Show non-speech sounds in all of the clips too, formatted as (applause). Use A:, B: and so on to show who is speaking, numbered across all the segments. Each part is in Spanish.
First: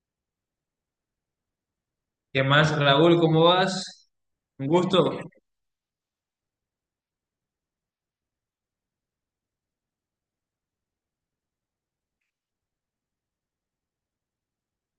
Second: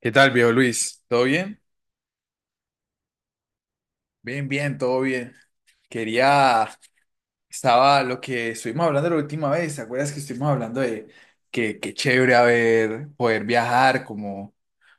A: ¿Qué tal, viejo Luis? ¿Todo bien?
B: ¿Qué más, Raúl? ¿Cómo vas?
A: Bien,
B: Un
A: bien, todo
B: gusto.
A: bien. Quería, estaba lo que estuvimos hablando la última vez. ¿Te acuerdas que estuvimos hablando de que qué chévere haber, poder viajar como,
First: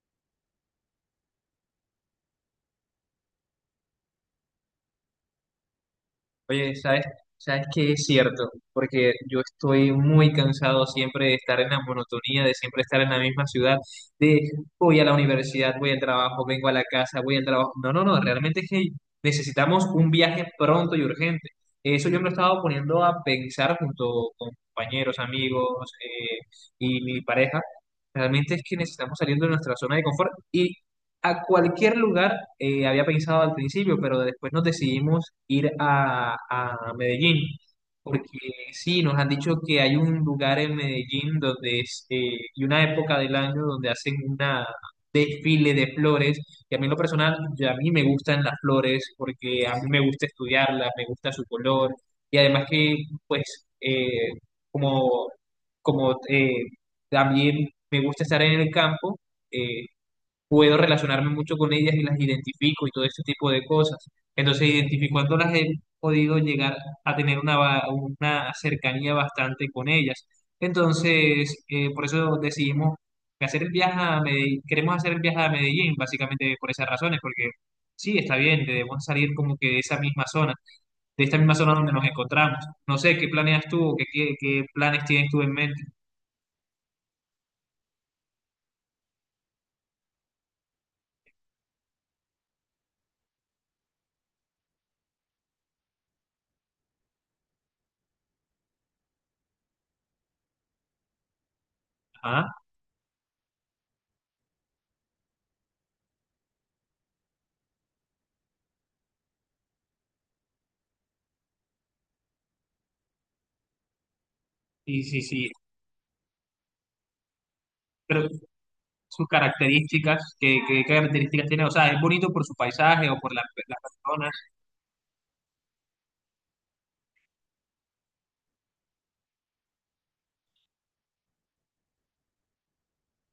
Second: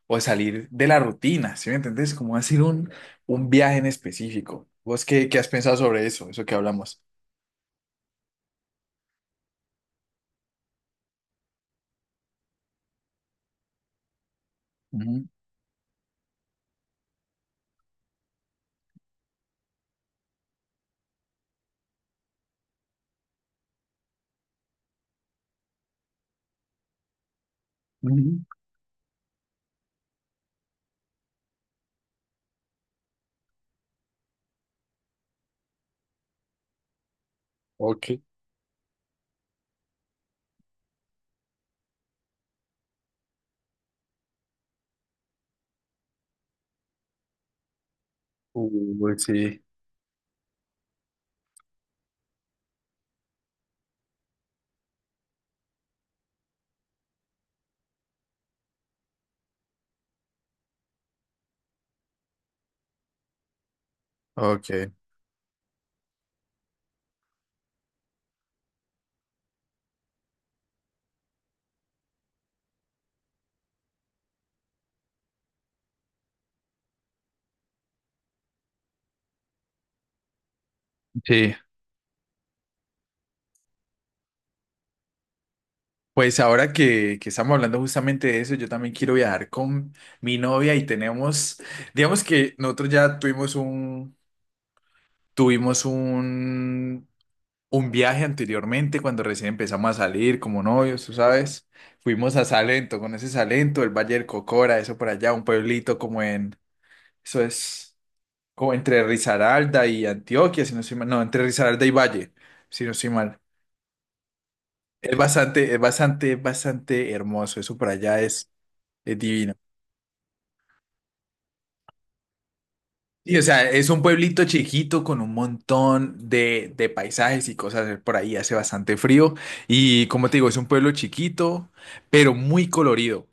A: o salir de la rutina? ¿Sí me entendés? Como hacer un, viaje en específico. ¿Vos qué, has pensado sobre eso que
B: Oye,
A: hablamos?
B: ¿sabes que es cierto? Porque yo estoy muy cansado siempre de estar en la monotonía, de siempre estar en la misma ciudad, de voy a la
A: Ujú,
B: universidad, voy al trabajo, vengo a la casa, voy al trabajo. No, no, no, realmente es que necesitamos un viaje pronto y urgente. Eso yo me lo estaba poniendo a pensar junto con compañeros, amigos y mi pareja.
A: ujú.
B: Realmente es que necesitamos salir de nuestra zona de confort y a cualquier lugar, había pensado al principio, pero después nos decidimos ir a Medellín,
A: Ok.
B: porque sí, nos han dicho que hay un lugar en Medellín donde es, y una época del año donde hacen una desfile de flores, y a mí en lo personal, ya a mí me gustan las flores,
A: Uy, sí.
B: porque a mí me gusta estudiarlas, me gusta su color, y además que, pues, como, como también me gusta estar en el campo, eh, puedo relacionarme mucho con ellas y las identifico y todo ese tipo de cosas. Entonces,
A: Ok.
B: identificándolas he podido llegar a tener una cercanía bastante con ellas. Entonces, por eso decidimos hacer el viaje a Medellín, queremos hacer el viaje a Medellín, básicamente por esas razones, porque sí, está bien, debemos salir como que de esa misma zona, de esta misma
A: Sí.
B: zona donde nos encontramos. No sé, ¿qué planeas tú o qué planes tienes tú en mente?
A: Pues ahora que estamos hablando justamente de eso, yo también quiero viajar con mi novia y digamos que nosotros ya tuvimos un, un viaje anteriormente cuando recién empezamos a salir como novios, tú sabes. Fuimos
B: Ajá,
A: a Salento, con ese Salento, el Valle del Cocora, eso por allá, un pueblito como en, eso es, como entre Risaralda y Antioquia, si no estoy mal, no, entre Risaralda y Valle, si no estoy mal. Es
B: sí.
A: bastante, es bastante, es bastante hermoso, eso por allá Es
B: Sus
A: divino.
B: características, qué características tiene, o sea, ¿es bonito por su paisaje o por
A: Y o sea,
B: las
A: es un
B: personas?
A: pueblito chiquito con un montón de paisajes y cosas por ahí, hace bastante frío. Y como te digo, es un pueblo chiquito, pero muy colorido.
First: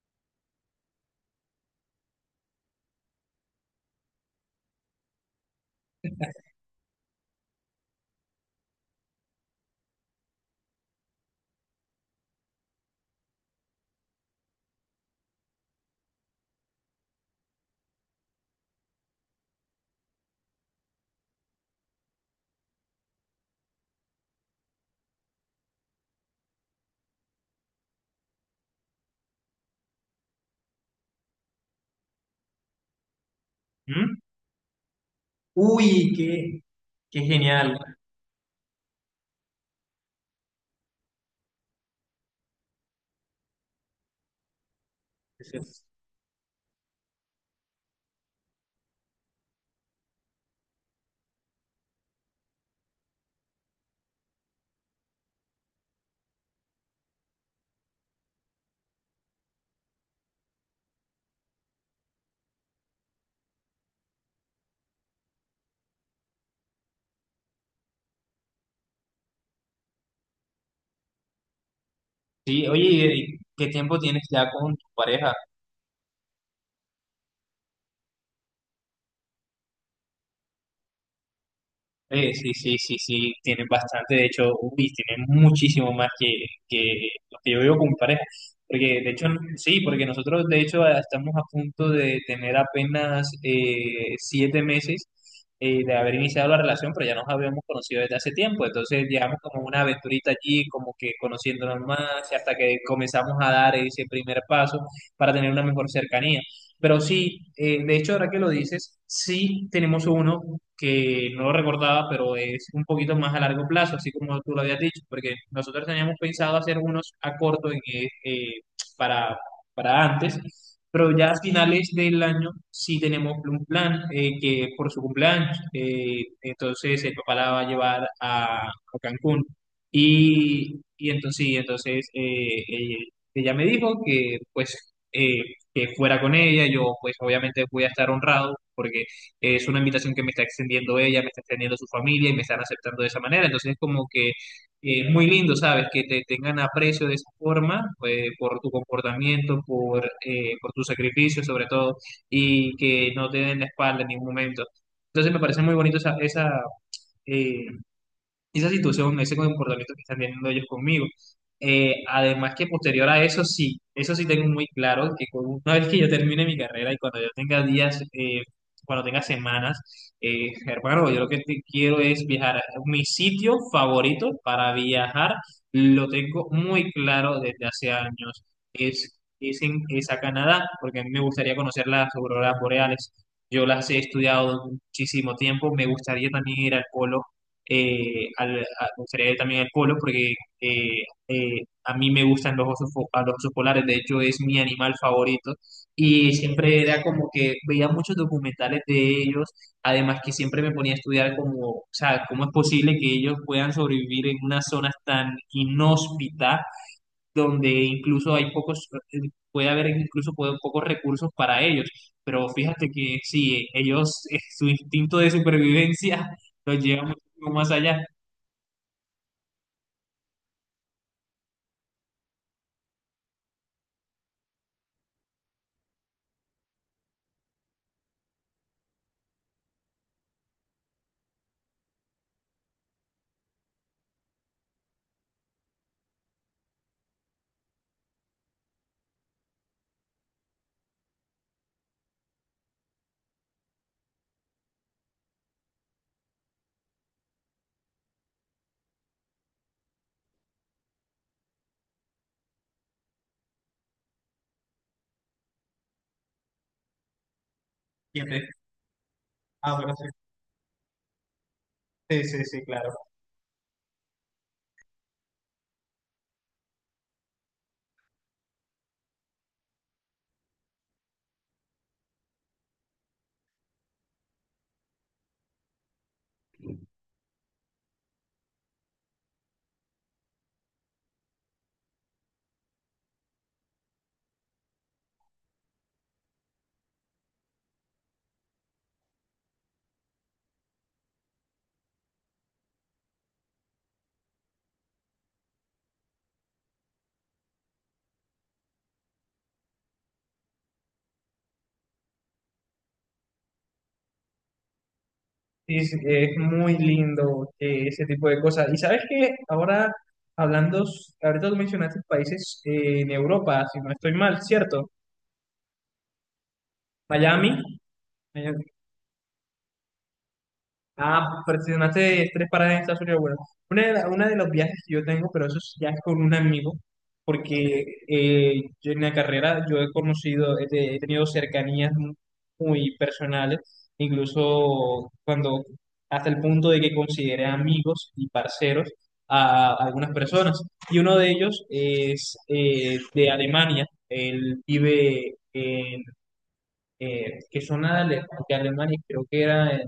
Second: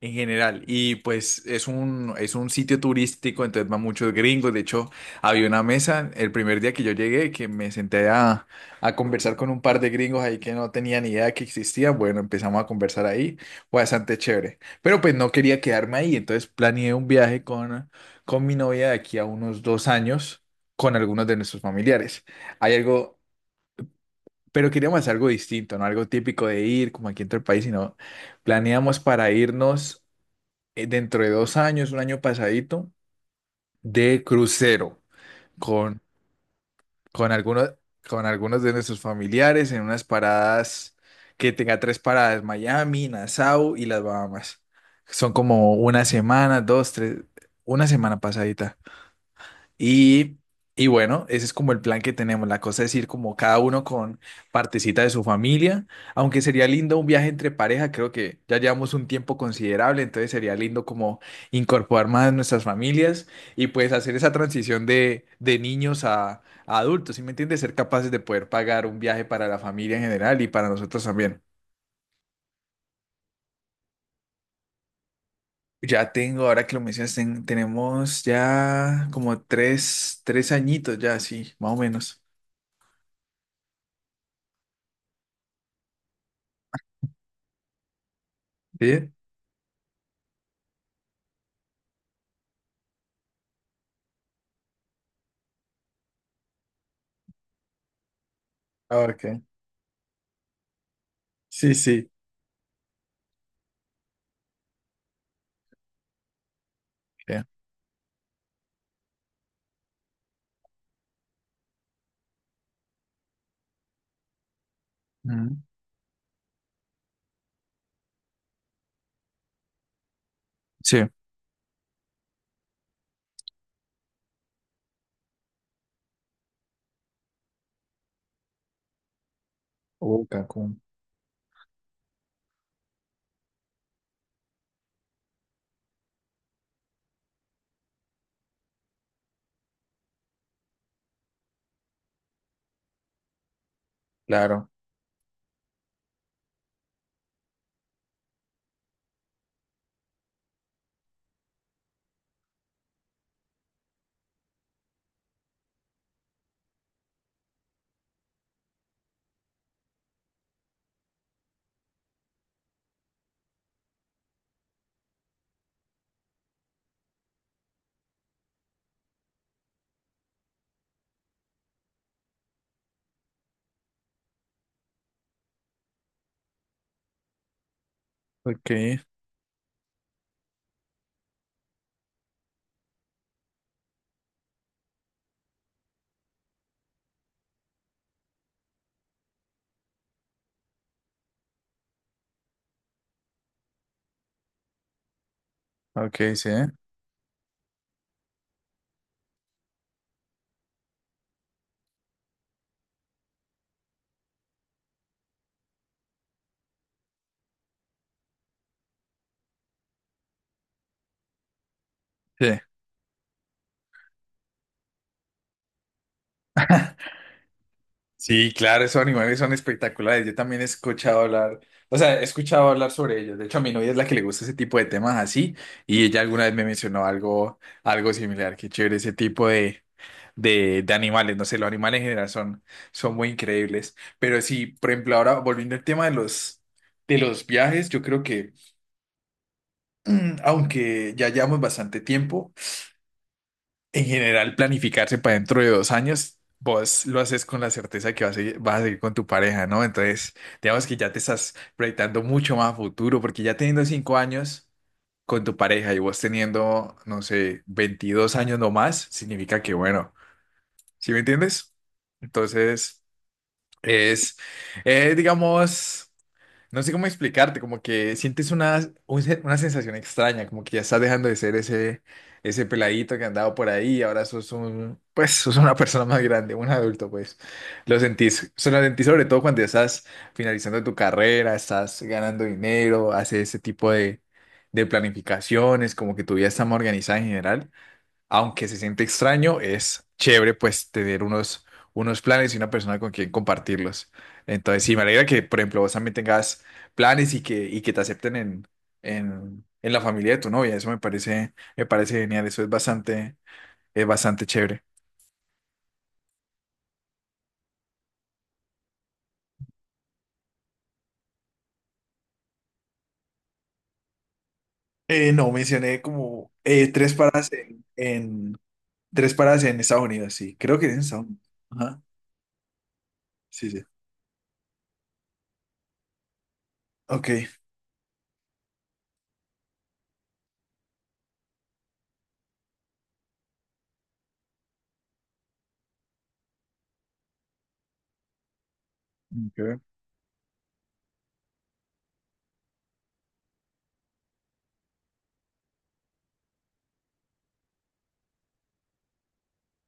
A: En general, y pues es un, sitio turístico, entonces van muchos gringos. De hecho, había una mesa el primer día que yo llegué que me senté a conversar con un par de gringos ahí que no tenían ni idea que existían. Bueno, empezamos a conversar ahí, fue bastante chévere. Pero pues no quería quedarme ahí, entonces planeé un viaje con mi novia de aquí a unos 2 años con algunos de nuestros familiares. Hay algo, pero queríamos hacer algo distinto, no algo típico de ir como aquí entre el país, sino planeamos para irnos dentro de 2 años, un año pasadito,
B: ¿Mm?
A: de crucero con,
B: Uy, qué, qué
A: con algunos,
B: genial.
A: con algunos de nuestros familiares en unas paradas que tenga tres paradas, Miami, Nassau y las Bahamas. Son como una semana, dos, tres, una semana pasadita. Y, y bueno, ese es como el plan que tenemos. La cosa es ir como cada uno con partecita de su familia, aunque sería lindo un viaje entre pareja, creo que ya llevamos un tiempo considerable, entonces sería lindo como incorporar más nuestras familias y pues hacer esa transición de niños a adultos, ¿sí me entiendes? Ser capaces de poder pagar un viaje para la familia en general y para nosotros también.
B: Sí, oye, ¿qué tiempo tienes ya con tu pareja?
A: Ya tengo, ahora que lo mencionas, tenemos ya como tres añitos ya, sí, más o menos.
B: Sí, tienen bastante, de hecho, uy, tienen muchísimo más que lo que yo veo con mi pareja, porque de
A: ¿Sí?
B: hecho, sí, porque nosotros de hecho ah, estamos a punto de tener apenas 7 meses de haber iniciado la relación, pero ya nos habíamos conocido desde hace tiempo, entonces llevamos
A: Ok.
B: como una aventurita allí, como que
A: Sí,
B: conociéndonos
A: sí.
B: más, y hasta que comenzamos a dar ese primer paso para tener una mejor cercanía. Pero
A: Sí.
B: sí, de hecho, ahora que lo dices, sí tenemos uno que no lo recordaba, pero es un poquito más a largo plazo, así como tú lo habías dicho, porque
A: Ujú.
B: nosotros teníamos pensado hacer unos a corto para, para antes,
A: Sí.
B: pero ya a finales del año sí tenemos un plan que por su cumpleaños, entonces el papá la va a llevar a Cancún.
A: Cancún,
B: Y entonces, sí, entonces ella me dijo que pues... que fuera con ella. Yo, pues, obviamente voy a estar honrado porque es una invitación que me está extendiendo ella, me está extendiendo su familia y me están aceptando de esa manera. Entonces, es como que
A: claro.
B: es muy lindo, ¿sabes? Que te tengan aprecio de esa forma, por tu comportamiento, por tu sacrificio, sobre todo, y que no te den la espalda en ningún momento. Entonces, me parece muy bonito eh, esa situación, ese comportamiento que están teniendo ellos conmigo. Además que posterior a eso sí tengo muy claro que una vez que yo termine mi carrera y cuando yo tenga días, cuando tenga semanas, hermano, yo lo que quiero es viajar. Mi sitio favorito para viajar lo tengo muy claro desde hace años
A: Ok,
B: y, sin, es a Canadá, porque a mí me gustaría conocer las auroras boreales. Yo las he estudiado muchísimo tiempo, me gustaría también ir al polo, me gustaría ir también al polo porque a mí me gustan los osos, a los osos polares, de hecho es mi animal favorito y
A: ok, sí.
B: siempre era como que veía muchos documentales de ellos, además que siempre me ponía a estudiar como, o sea, cómo es posible que ellos puedan sobrevivir en unas zonas tan inhóspitas donde incluso hay pocos, puede haber incluso pocos recursos para ellos, pero
A: Sí.
B: fíjate que sí, ellos, (laughs) su instinto de supervivencia (laughs) los lleva
A: (laughs)
B: muchísimo más allá.
A: Sí, claro, esos animales son espectaculares. Yo también he escuchado hablar, o sea, he escuchado hablar sobre ellos. De hecho, a mi novia es la que le gusta ese tipo de temas así, y ella alguna vez me mencionó algo, similar. Qué chévere ese tipo de animales. No sé, los animales en general son, muy increíbles. Pero sí, por ejemplo, ahora volviendo al tema de los viajes, yo creo que, (clears throat) aunque ya llevamos bastante tiempo, en general, planificarse para dentro de 2 años, vos lo haces con la certeza que vas a, seguir con tu pareja, ¿no? Entonces, digamos que ya te estás proyectando mucho más a futuro, porque ya teniendo 5 años con tu pareja y vos teniendo, no sé, 22
B: Siempre.
A: años no más, significa que,
B: Ah, bueno, sí.
A: bueno, ¿sí me entiendes?
B: Sí, sí, sí, claro.
A: Entonces, es, digamos. No sé cómo explicarte, como que sientes una, una sensación extraña, como que ya estás dejando de ser ese, peladito que andaba por ahí ahora pues, sos una (laughs) persona más grande, un adulto, pues. Se lo sentís sobre todo cuando ya estás finalizando tu carrera, estás ganando dinero, haces ese tipo de planificaciones, como que tu vida está más organizada en general aunque se siente extraño, es chévere pues tener unos planes y una persona con quien compartirlos. Entonces, sí, me alegra que, por ejemplo, vos también tengas planes y que te acepten en, la familia de tu novia. Eso me parece genial. Eso es bastante chévere.
B: Sí, sí, es muy lindo ese tipo de cosas. Y sabes que ahora, ahorita tú mencionaste países en Europa, si no estoy mal, ¿cierto?
A: No, mencioné como tres paradas
B: Miami.
A: en, tres paradas en Estados Unidos, sí. Creo que es en Estados
B: Ah,
A: Unidos. Ajá.
B: mencionaste tres paradas en Estados Unidos. Bueno,
A: Sí, sí.
B: una de los viajes que yo tengo, pero eso es ya con un amigo,
A: Ok.
B: porque yo en la carrera yo he conocido, he, te- he tenido cercanías muy personales, incluso cuando, hasta el punto de que consideré amigos y parceros a
A: Ok.
B: algunas personas. Y uno de ellos es de Alemania, él vive en, eh, que son ale- de Alemania, creo que era.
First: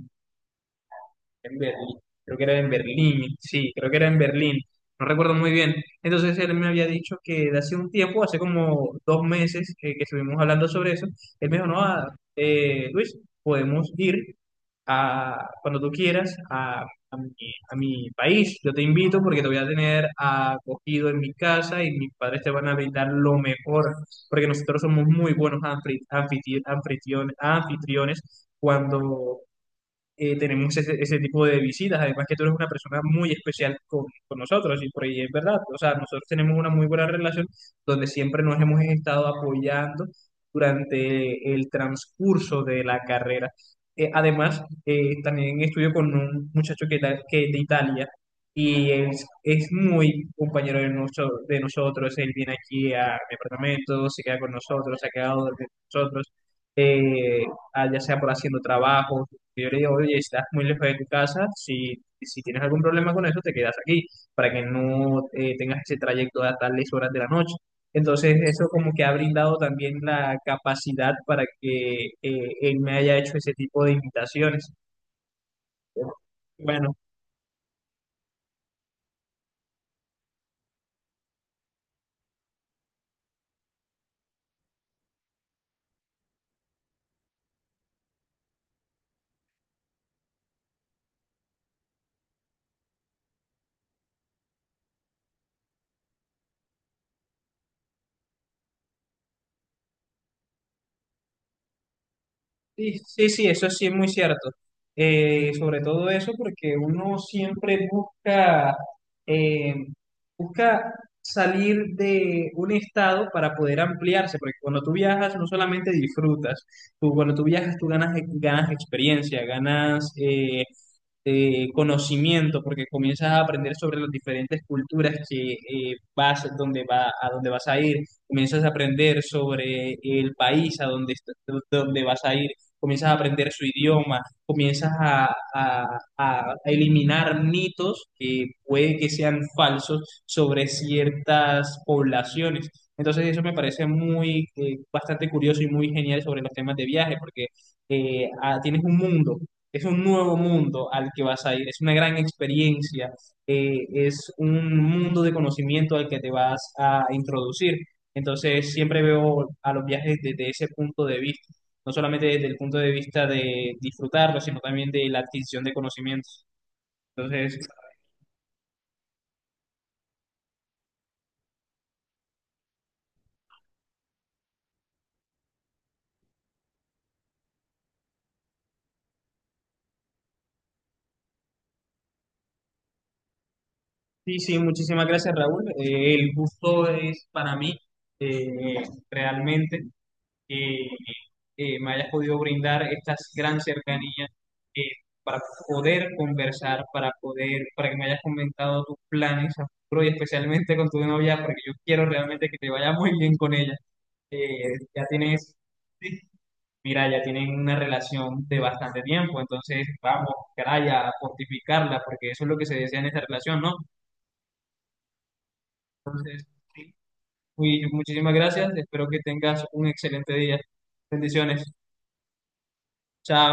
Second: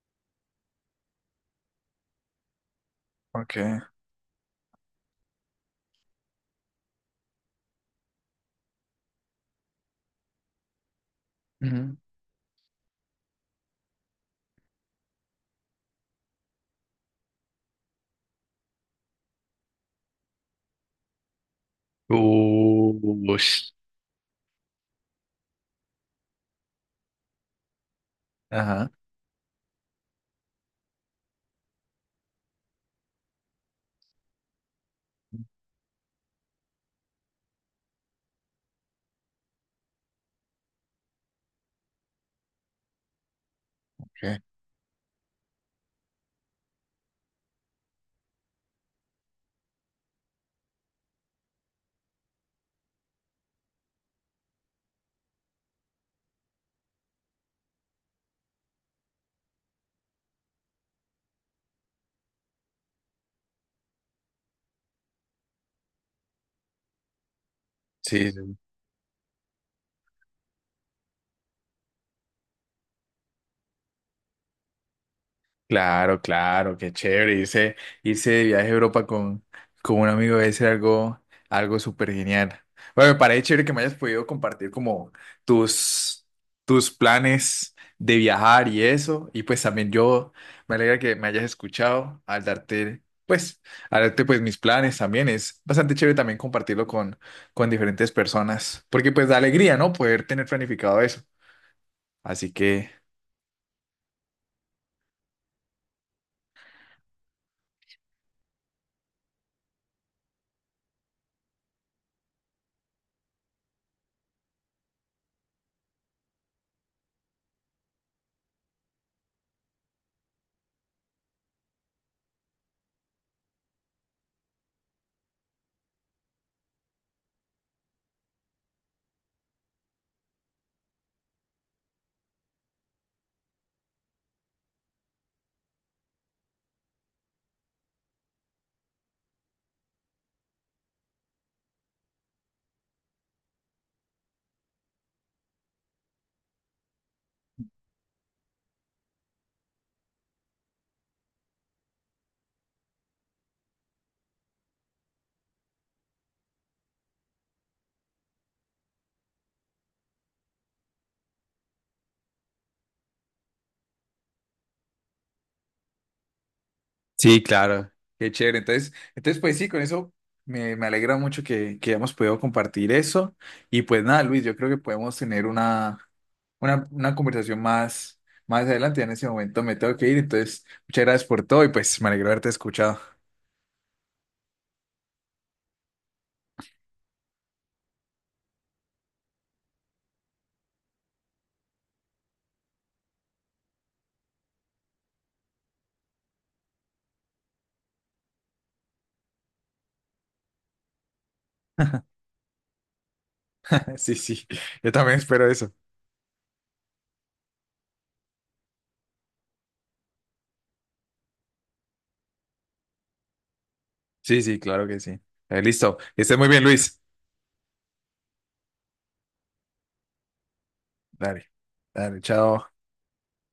B: En Berlín,
A: Ok.
B: creo que era en Berlín, no recuerdo muy bien. Entonces él me había dicho que de hace un tiempo, hace como 2 meses que estuvimos hablando sobre eso, él me dijo, no,
A: Ujú.
B: ah, Luis, podemos ir cuando tú quieras a a mi país, yo te invito porque te voy a tener acogido en mi casa y mis padres te van a brindar lo
A: Ush.
B: mejor, porque nosotros somos muy buenos anfitriones
A: Ajá.
B: cuando tenemos ese tipo de visitas. Además que tú eres una persona muy especial con nosotros y por ahí es verdad. O sea, nosotros tenemos una muy buena relación donde siempre nos hemos estado apoyando durante el transcurso de la carrera.
A: Ok.
B: Además, también estudio con un muchacho que es de Italia y es muy compañero de nosotros. Él viene aquí a mi apartamento, se queda con nosotros, se ha quedado con nosotros, eh, ya sea por haciendo trabajo, yo le digo, oye, estás muy lejos de tu casa, si tienes algún problema con eso, te quedas aquí, para que no tengas ese trayecto a tales horas de la noche.
A: Sí,
B: Entonces,
A: sí.
B: eso como que ha brindado también la capacidad para que él me haya hecho ese tipo de invitaciones.
A: Claro, claro, qué
B: Bueno,
A: chévere. Irse de viaje a Europa con, un amigo debe ser algo súper genial. Bueno, me parece chévere que me hayas podido compartir como tus, tus planes de viajar y eso. Y pues también yo me alegra que me hayas escuchado pues, al darte pues mis planes también. Es bastante chévere también compartirlo con diferentes personas. Porque pues da alegría, ¿no? Poder tener planificado eso. Así que.
B: sí, sí, sí, eso sí es muy cierto. Sobre todo eso porque uno siempre busca, eh, busca salir de un estado para poder ampliarse, porque cuando tú viajas no solamente disfrutas, tú, cuando tú viajas tú ganas, ganas experiencia, ganas, de conocimiento, porque comienzas a aprender sobre las diferentes culturas que vas, donde va, a donde vas a ir, comienzas a aprender sobre el país a donde vas a ir, comienzas a aprender su idioma, comienzas a, a- a eliminar mitos que puede que sean falsos sobre ciertas poblaciones. Entonces eso me parece muy, bastante curioso y muy genial sobre los temas de viaje, porque tienes un mundo es un nuevo mundo al que vas a ir, es una gran experiencia, es un mundo de conocimiento al que te vas a introducir. Entonces, siempre veo a los viajes desde ese punto de vista, no solamente desde el punto de vista de disfrutarlo, sino también de la adquisición de conocimientos.
A: Sí,
B: Entonces,
A: claro, qué chévere. Entonces pues sí, con eso me alegra mucho que hayamos podido compartir eso. Y pues nada, Luis, yo creo que podemos tener una, una conversación más adelante. Ya en ese momento me tengo que ir, entonces muchas gracias por todo y pues me alegro haberte escuchado.
B: sí, sí, muchísimas gracias, Raúl. El gusto es para mí, eh, realmente. eh, Me hayas podido brindar esta gran cercanía eh, para poder conversar, para poder, para que me hayas comentado tus planes a futuro y especialmente con tu novia, porque yo quiero realmente que te vaya muy bien con ella.
A: (laughs) Sí, sí,
B: Eh,
A: yo
B: ya
A: también espero
B: tienes,
A: eso.
B: sí, mira, ya tienen una relación de bastante tiempo, entonces vamos, caray, a fortificarla, porque eso es lo que se desea en esta relación, ¿no?
A: Sí, sí, claro que sí. Listo, que estés muy bien, Luis.
B: Muy- muchísimas gracias, espero que tengas un excelente día.
A: Dale,
B: Bendiciones,
A: dale, chao.
B: chao.